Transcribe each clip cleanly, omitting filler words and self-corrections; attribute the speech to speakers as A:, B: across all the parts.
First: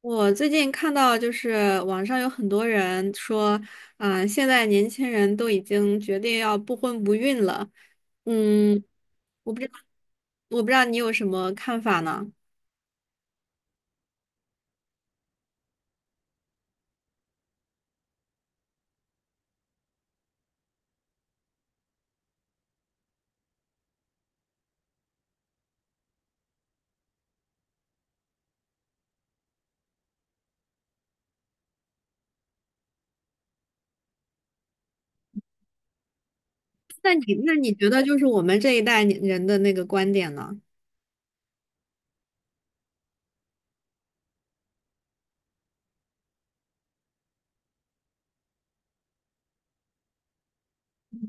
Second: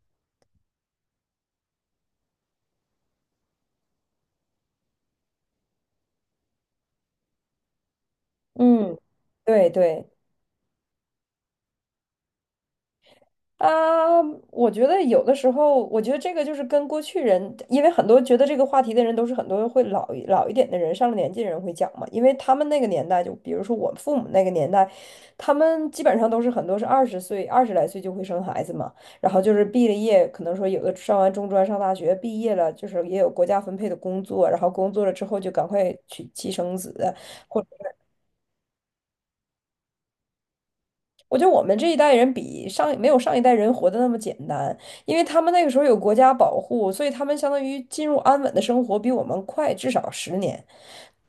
A: 我最近看到，就是网上有很多人说，啊、现在年轻人都已经决定要不婚不孕了。嗯，
B: 嗯，
A: 我不知
B: 对
A: 道，
B: 对
A: 我不知道你有什么看法呢？
B: 啊，我觉得有的时候，我觉得这个就是跟过去人，因为很多觉得这个话题的人都是很多会老一点的人，上了年纪的人会讲嘛，因为他们那个年代，就比如说我父母那个年代，他们基本上都是很多是二十岁、二十来岁就会生孩子嘛，然后就是毕了业，可能说有的上完中专、上大学毕业了，就是也有国家分配的工作，然后工作了之后就赶快娶妻生子。
A: 那你觉得就是我们这一代年人的那个观点呢？
B: 我觉得我们这一代人比上没有上一代人活得那么简单，因为他们那个时候有国家保护，所以他们相当于进入安稳的生活比我们快至少十年。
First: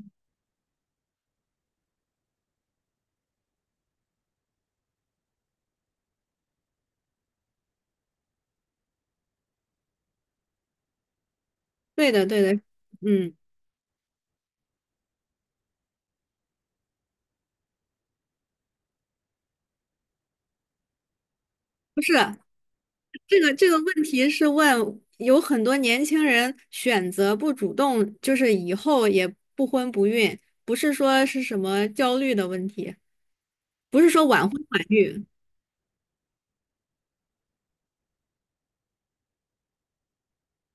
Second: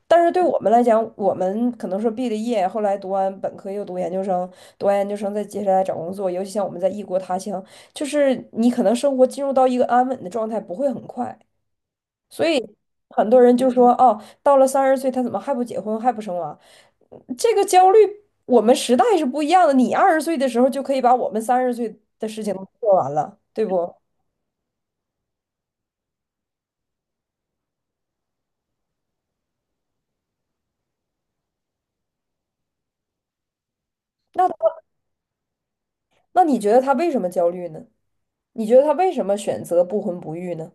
B: 但是对我们来讲，我们可能说毕了业，后来读完本科又读研究生，读完研究生再接下来找工作，尤其像我们在异国他乡，就是你可能生活进入到一个安稳的状态不会很快，
A: 对的，对
B: 所
A: 的。
B: 以很
A: 嗯，
B: 多人就说哦，到了三十岁他怎么还不结婚还不生娃？这个焦虑，我们时代是不一样的。你二十岁的时候就可以把我们三十岁
A: 不是。
B: 的事情都做完了，
A: 这个
B: 对
A: 这个
B: 不？
A: 问题是问有很多年轻人选择不主动，就是以后也不婚不孕，不是说是什么焦虑的问题，不是说晚婚
B: 那
A: 晚育。
B: 那你觉得他为什么焦虑呢？你觉得他为什么选择不婚不育呢？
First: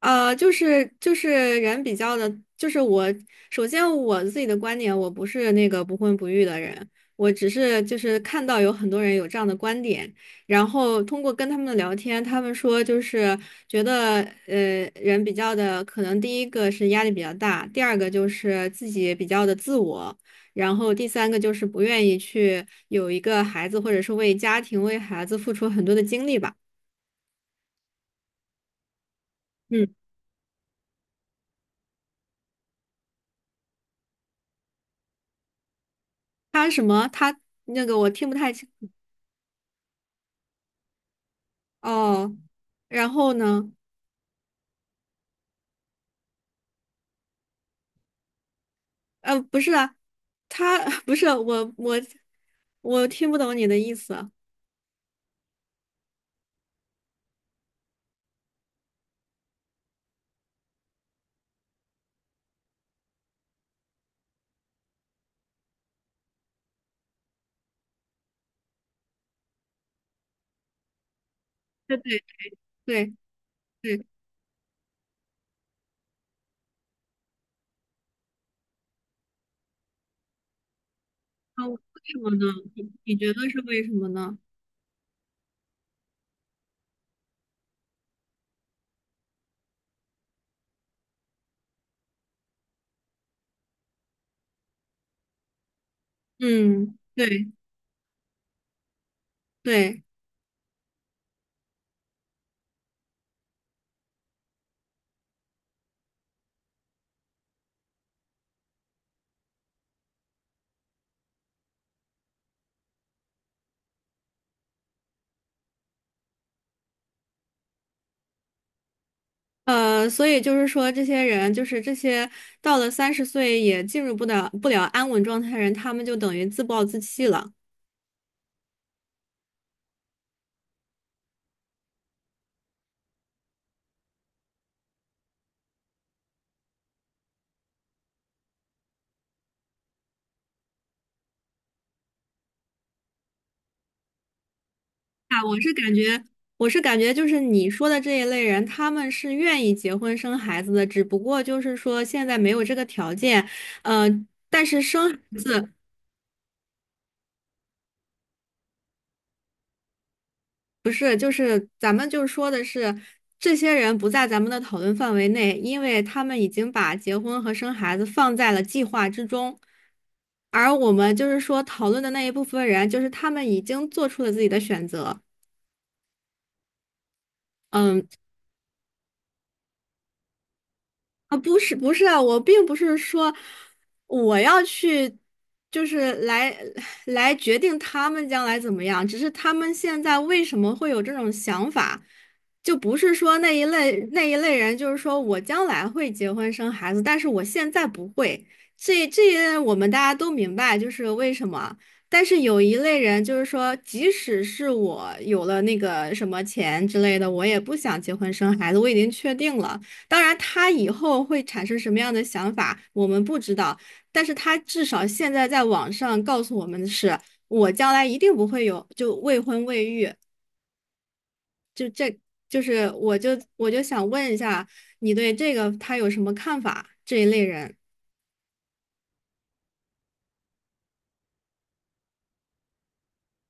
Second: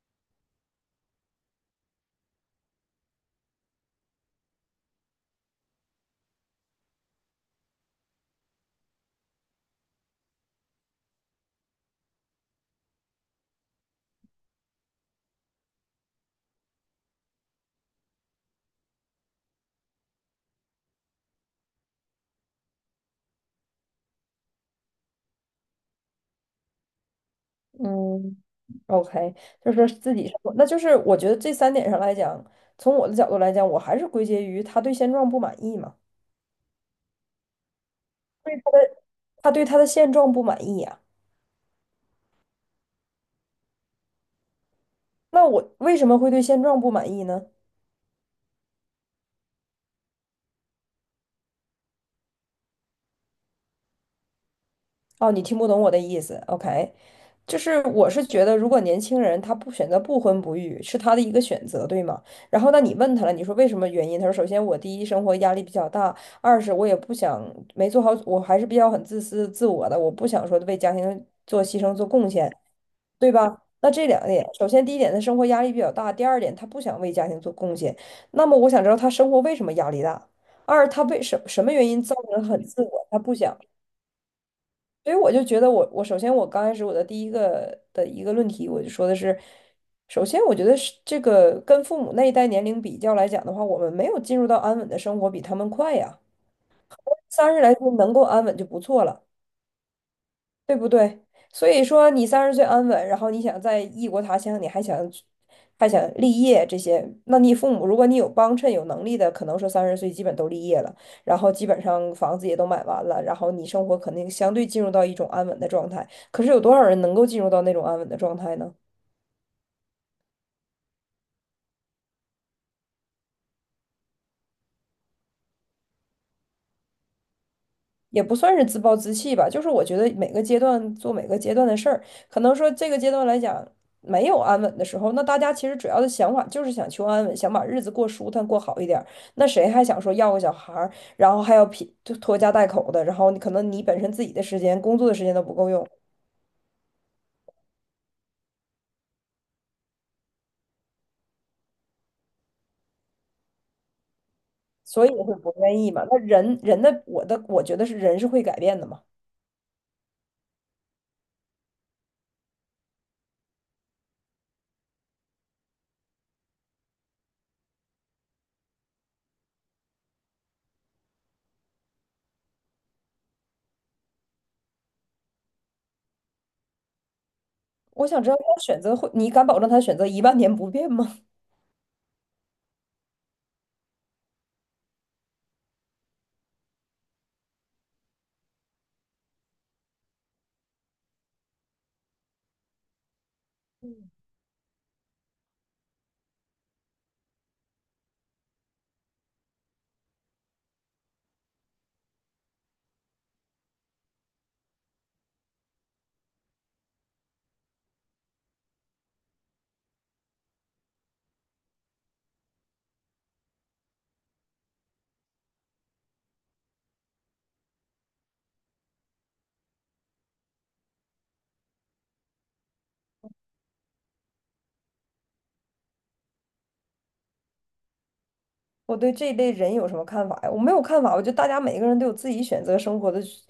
A: 就是人比较的，就是我首先我自己的观点，我不是那个不婚不育的人，我只是就是看到有很多人有这样的观点，然后通过跟他们的聊天，他们说就是觉得人比较的，可能第一个是压力比较大，第二个就是自己比较的自我，然后第三个就是不愿意去有一个孩子，或者是为家庭为孩子付出很多的精力吧。
B: 嗯，OK，就是说
A: 嗯，
B: 自己生活那就是我觉得这三点上来讲，从我的角度来讲，我还是归结于他对现状不满意嘛，
A: 他什么？他那个我听不太清。
B: 他对他的现状不满意呀、
A: 哦，然后呢？
B: 那我为什么会对现状不满意呢？
A: 不是啊，他 不是我，我听不懂你的意思。
B: 哦，你听不懂我的意思，OK，就是我是觉得，如果年轻人他不选择不婚不育，是他的一个选择，对吗？然后那你问他了，你说为什么原因？他说，首先我第一生活压力比较大，二是我也不想没做好，我还是比较很自私自我的，我不想说为家庭做牺牲
A: 对
B: 做
A: 对
B: 贡献，
A: 对
B: 对吧？那
A: 对。
B: 这两点，首先第一点，他生活压力比较大；第二点，他不想为家庭做贡献。那么我想知道他生活为什么压力大？二，他什
A: 啊，
B: 么
A: 为
B: 原因造
A: 什么
B: 成
A: 呢？
B: 很自
A: 你
B: 我？
A: 你
B: 他
A: 觉
B: 不
A: 得
B: 想。
A: 是为什么呢？
B: 所以我就觉得我首先我刚开始我的第一个的一个论题，我就说的是，首先我觉得是这个跟父母那一代年龄比较来讲的话，我们没有进入到安稳的生活，比他们快呀。
A: 嗯，对
B: 30来岁能够安稳就不错了。
A: 对。
B: 对不对？所以说你三十岁安稳，然后你想在异国他乡，你还想去还想立业这些，那你父母如果你有帮衬、有能力的，可能说三十岁基本都立业了，然后基本上房子也都买完了，然后你生活肯定相对进入到一种安稳的状态。可是有多少人能够进入到那种安稳的状态呢？
A: 所以就是说，这些人就是这些到了三十岁也进入不了安稳状态的人，他们就等于自暴自弃了。
B: 也不算是自暴自弃吧，就是我觉得每个阶段做每个阶段的事儿，可能说这个阶段来讲没有安稳的时候，那大家其实主要的想法就是想求安稳，想把日子过舒坦过好一点儿。那谁还想说要个小孩儿，然后还要拼就拖家带口的，然后你可能你本身自己的时间、工作的时间
A: 啊，
B: 都不
A: 我
B: 够
A: 是
B: 用，
A: 感觉，就是你说的这一类人，他们是愿意结婚生孩子的，只不过就是说现在没有这个条件。呃，但是
B: 所
A: 生
B: 以
A: 孩
B: 会不
A: 子
B: 愿意嘛。那人人的我的我觉得是人是会改变的嘛。
A: 不是，就是咱们就是说的是，这些人不在咱们的讨论范围内，因为他们已经把结婚和生孩子放在了计划之中，而我们就是说讨论的那一部分人，就是他们已经做出了自己的选择。
B: 我
A: 嗯。
B: 想知道他选择会，你敢保证他选择一万年不变吗？
A: 啊，不是不是啊，我并不是说我要去，就是来决定他们将来怎么样，只是他们现在为什么会有这种想法，就不是说那一类人，就是说我将来会结婚生孩子，但是我现在不会。这我们大家都明白，就是为什么。但是有一类人，就是说，即使是我有了那个什么钱之类的，我也不想结婚生孩子，我已经确定了。当然，他以后会产生什么样的想法，我们不知道。但是他至少现在在网上告诉我们的是，我将来一定不会有就未婚未育。就是我就我就想问一下，你对这个他有什么看法？这一类人。
B: 我对这一类人有什么看法呀？我没有看法，我觉得大家每个人都有自己选择生活的选，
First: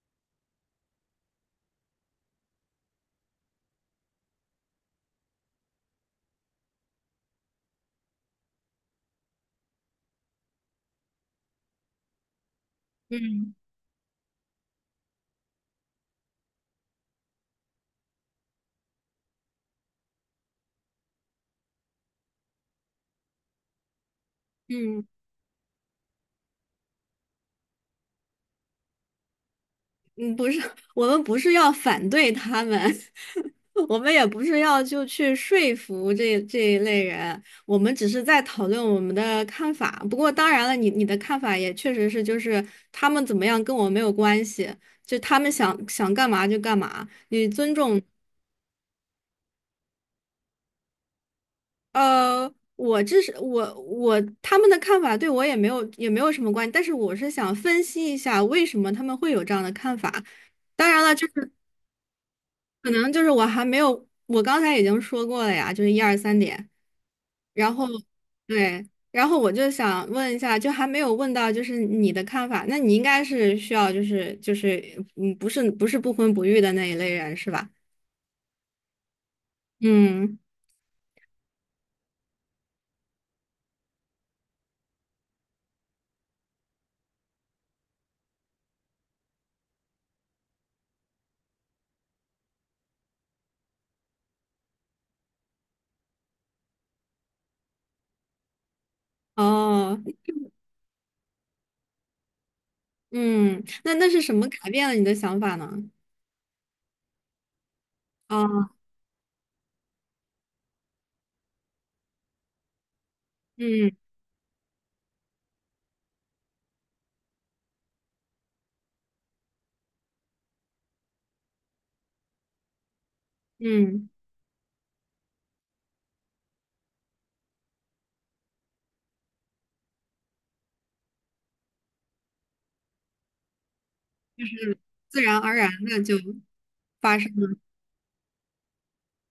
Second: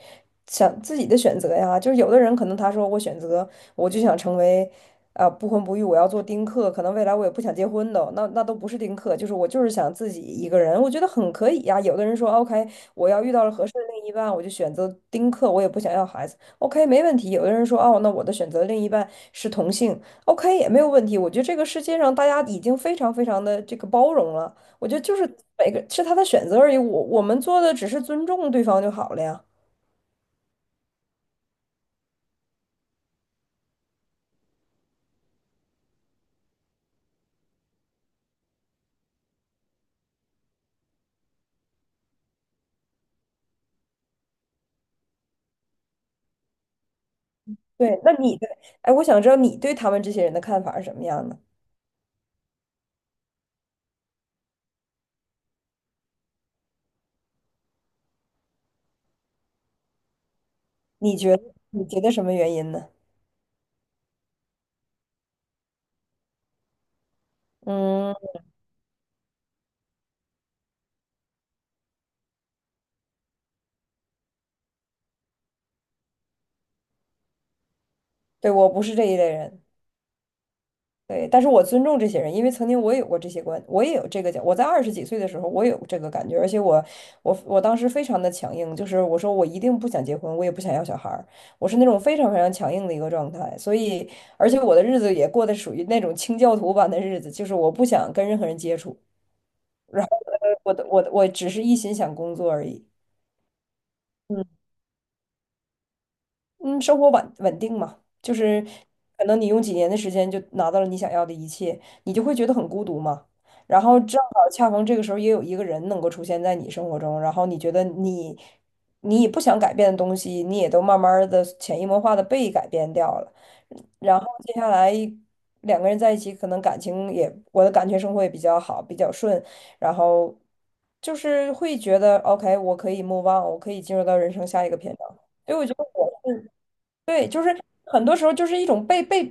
B: 想自己的选择呀。就是有的人可能他说我选择，我就想成为，啊、不婚不育，我要做丁克，可能未来我也不想结婚的，那都不是丁克，就是我就是想自己一个人，我觉得很可以呀。有的人说 OK，我要遇到了
A: 嗯
B: 合适的另一半，我就选择丁克，我也不想要孩子，OK 没问题。有的人说哦，那我的选择另一半是同性，OK 也没有问题。我觉得这个世界上大家已经非常非常的这个包容了。我觉得
A: 嗯
B: 就是每个是他的选择而已，我们做的只是尊重对方就好了呀。
A: 嗯，不是，我们不是要反对他们。我们也不是要就去说服这一类人，我们只是在讨论我们的看法。不过当然了，你的看法也确实是，就是他们怎么样跟我没有关系，就他们想干嘛就干嘛，你尊
B: 对，
A: 重。
B: 那你的，哎，我想知道你对他们这些人的看法是什么样的？
A: 我这是我我他们的看法对我也没有什么关系，但是我是想分析一下为什么他们会有这样的看法。当然了，
B: 你
A: 就
B: 觉
A: 是。
B: 得你觉得什么原因呢？
A: 可能就是我还没有，我刚才已经说过了呀，就是一二三点。然后
B: 嗯，
A: 对，然后我就想问一下，就还没有问到就是你的看法，那你应该是需要就是，不是不婚不育的那一类人是吧？
B: 对，我不是这一类人。
A: 嗯，
B: 对，但是我尊重这些人，因为曾经我也有过这些观，我也有这个讲。我在20几岁的时候，我也有这个感觉，而且我当时非常的强硬，就是我说我一定不想结婚，我也不想要小孩儿，我是那种非常非常强硬的一个状态。所以，而且我的日子也过得属于那种清教徒般的日子，就是我不想跟任何人接触，
A: 哦。
B: 我只是一心想工作而已。
A: 嗯，那是什
B: 嗯，
A: 么改变了你的想法呢？
B: 嗯，生活稳定嘛，就是
A: 哦。
B: 可能你用几年的时间就拿到了你想要的一切，你就会觉得很孤独嘛。然
A: 嗯
B: 后正好恰逢这个时候也有一个人能够出现在你生活中，然后你觉得你也不想改变的东西，你也都慢慢的潜移默化的被改变掉了。
A: 嗯，
B: 然后接下来两个人在一起，可能感情也我的感情生活也比较好，比较顺，然后就是会觉得 OK，我可以 move on，我可以进入到人生下一个篇章。
A: 自然而
B: 所以我
A: 然的就发
B: 对，
A: 生
B: 就是
A: 了。
B: 很多时候就是一种被，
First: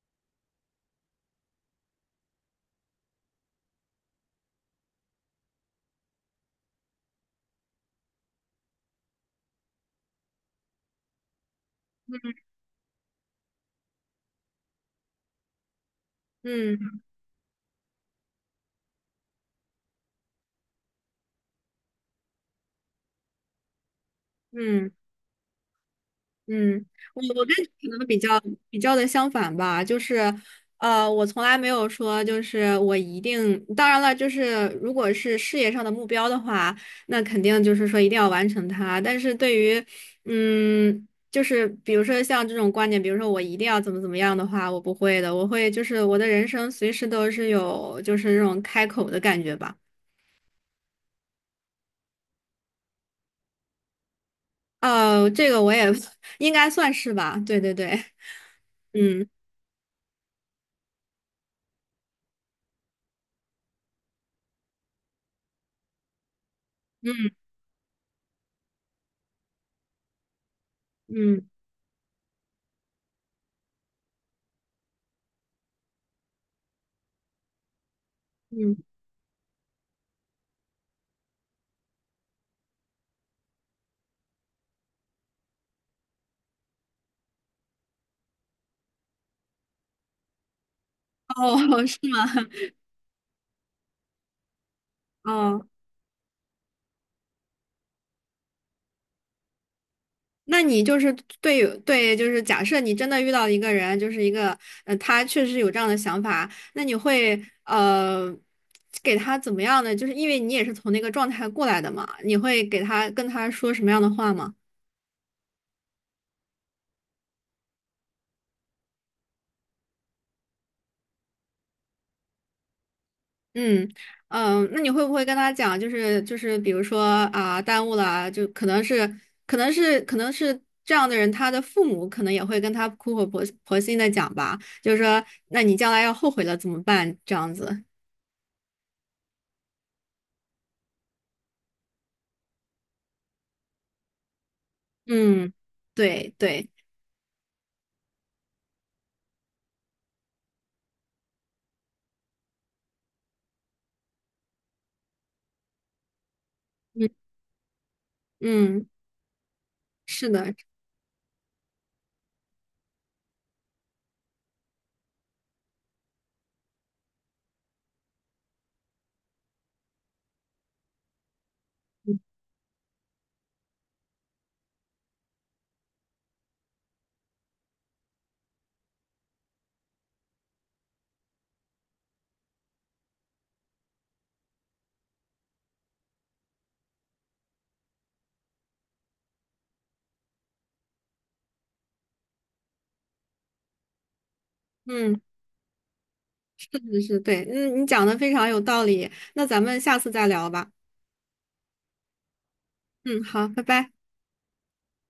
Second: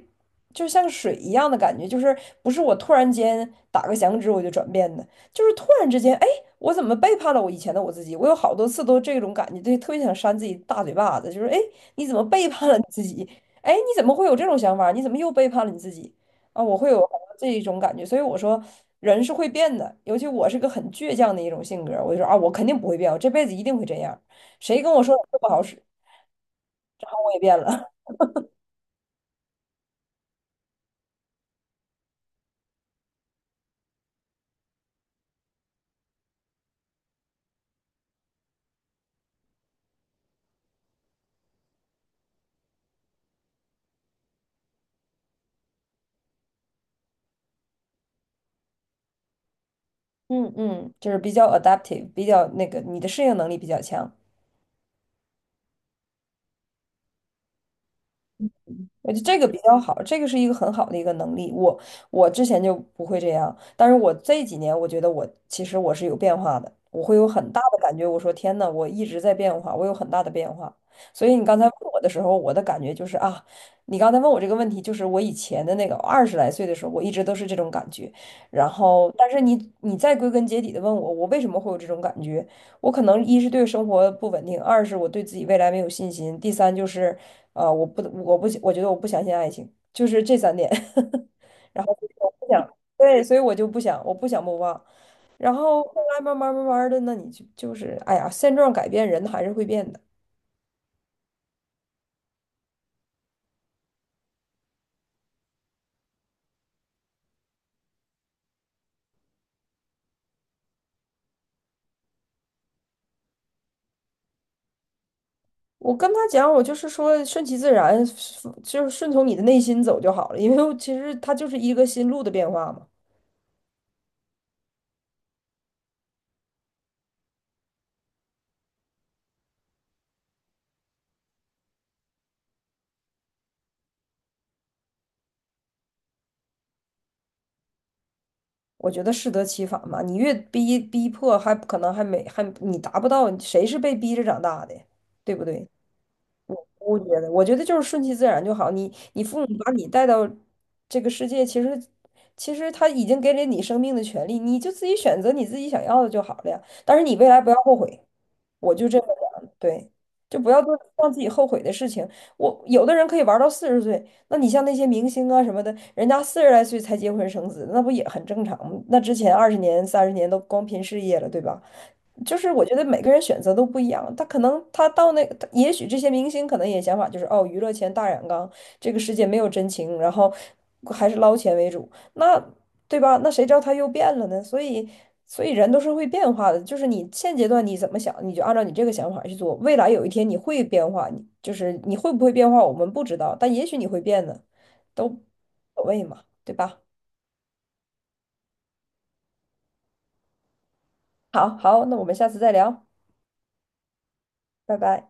B: 就像水一样的感觉，就是不是我突然间打个响指我就转变的，就是突然之间，哎，我怎么背叛了我以前的我自己？我有好多次都这种感觉，对，特别想扇自己大嘴巴子，就是哎，你怎么背叛了你自己？哎，你怎么会有这种想法？你怎么又背叛了你自己？啊，我会
A: 嗯
B: 有好多这一种感觉，所以我说人是会变的，尤其我是个很倔强的一种性格，我就说啊，我肯定不会变，我这辈子一定会这样，谁
A: 嗯。
B: 跟我说我不好使，
A: 嗯，我
B: 我也
A: 我跟
B: 变
A: 你
B: 了。
A: 可能比较的相反吧。就是，我从来没有说就是我一定，当然了，就是如果是事业上的目标的话，那肯定就是说一定要完成它。但是对于，就是比如说像这种观点，比如说我一定要怎么样的话，我不会的，我会就是我的人生随时都是有就是这种开口的感觉吧。
B: 嗯嗯，就是比较 adaptive，比较那个你的适应能力比较强。
A: 这个我也 应该算是吧。对对对。
B: 我觉得
A: 嗯
B: 这个比较好，这个是一个很好的一个能力。我之前就不会这样，但是我这几年我觉得我其实我是有变化的，我会有
A: 嗯
B: 很大的感觉。我说天呐，我一直在变化，我有很大的变化。所以你
A: 嗯
B: 刚才问我的时候，我的感觉就是啊，你刚才问我这个问题，就是我以前的那个二十来岁的时候，我一直都是这种感觉。然
A: 嗯。
B: 后，但是你再归根结底的问我，我为什么会有这种感觉？我可能一是对生活不稳定，二是我对自己未来没有信心，第三就是。啊、我不，我不，我觉得我不相信爱情，就是这三点，
A: 哦，是
B: 不
A: 吗？
B: 想，对，所以我就不想，我不想莫忘。然
A: 哦，
B: 后后来慢慢的，那你就就是，哎呀，现状改变，人还是会变的。
A: 那你就是对对，就是假设你真的遇到一个人，就是一个他确实有这样的想法，那你会给他怎么样呢？就是因为你也是从那个状态过来的嘛，你会跟他说什么样的话吗？
B: 我跟他讲，我就是说顺其自然，就是顺从你的内心走就好了，因为其实他就是一个心路的变化嘛。
A: 嗯那你会不会跟他讲，就是比如说啊，耽误了啊就可能是这样的人，他的父母可能也会跟他苦口婆心的讲吧，就是说，那你将来要后悔了怎么办？这样子。
B: 我觉得，适得其反嘛，你越逼迫，还可能还没还你达不到，谁是被逼着长大的，对不
A: 嗯，
B: 对？
A: 对对。
B: 我觉得就是顺其自然就好。你父母把你带到这个世界，其实他已经给了你生命的权利，你就自己选择你自己想要的就好了呀。但是
A: 嗯
B: 你未来不要后悔。我
A: 嗯，
B: 就这么想，对，
A: 是
B: 就不
A: 的。
B: 要做让自己后悔的事情。我有的人可以玩到40岁，那你像那些明星啊什么的，人家40来岁才结婚生子，那不也很正常吗？那之前20年、30年都光拼事业了，对吧？就是我觉得每个人选择都不一样，他可能他到那个，他也许这些明星可能也想法就是哦，娱乐圈大染缸，这个世界没有真情，然后还是捞钱为主。那对吧？那谁知道他又变了呢？所以人都是会变化的。就是你现阶段你怎么想，你就按照你这个想法去做。未来有一天你会变化，你就是你会不会变化，我们不知道，但也许你会变呢，都无
A: 嗯，
B: 所谓嘛，对
A: 是
B: 吧？
A: 的是的对。嗯，你讲的非常有道理，那咱们下次再聊吧。
B: 好好，那我们下次再聊，
A: 嗯，好，拜拜。
B: 拜拜。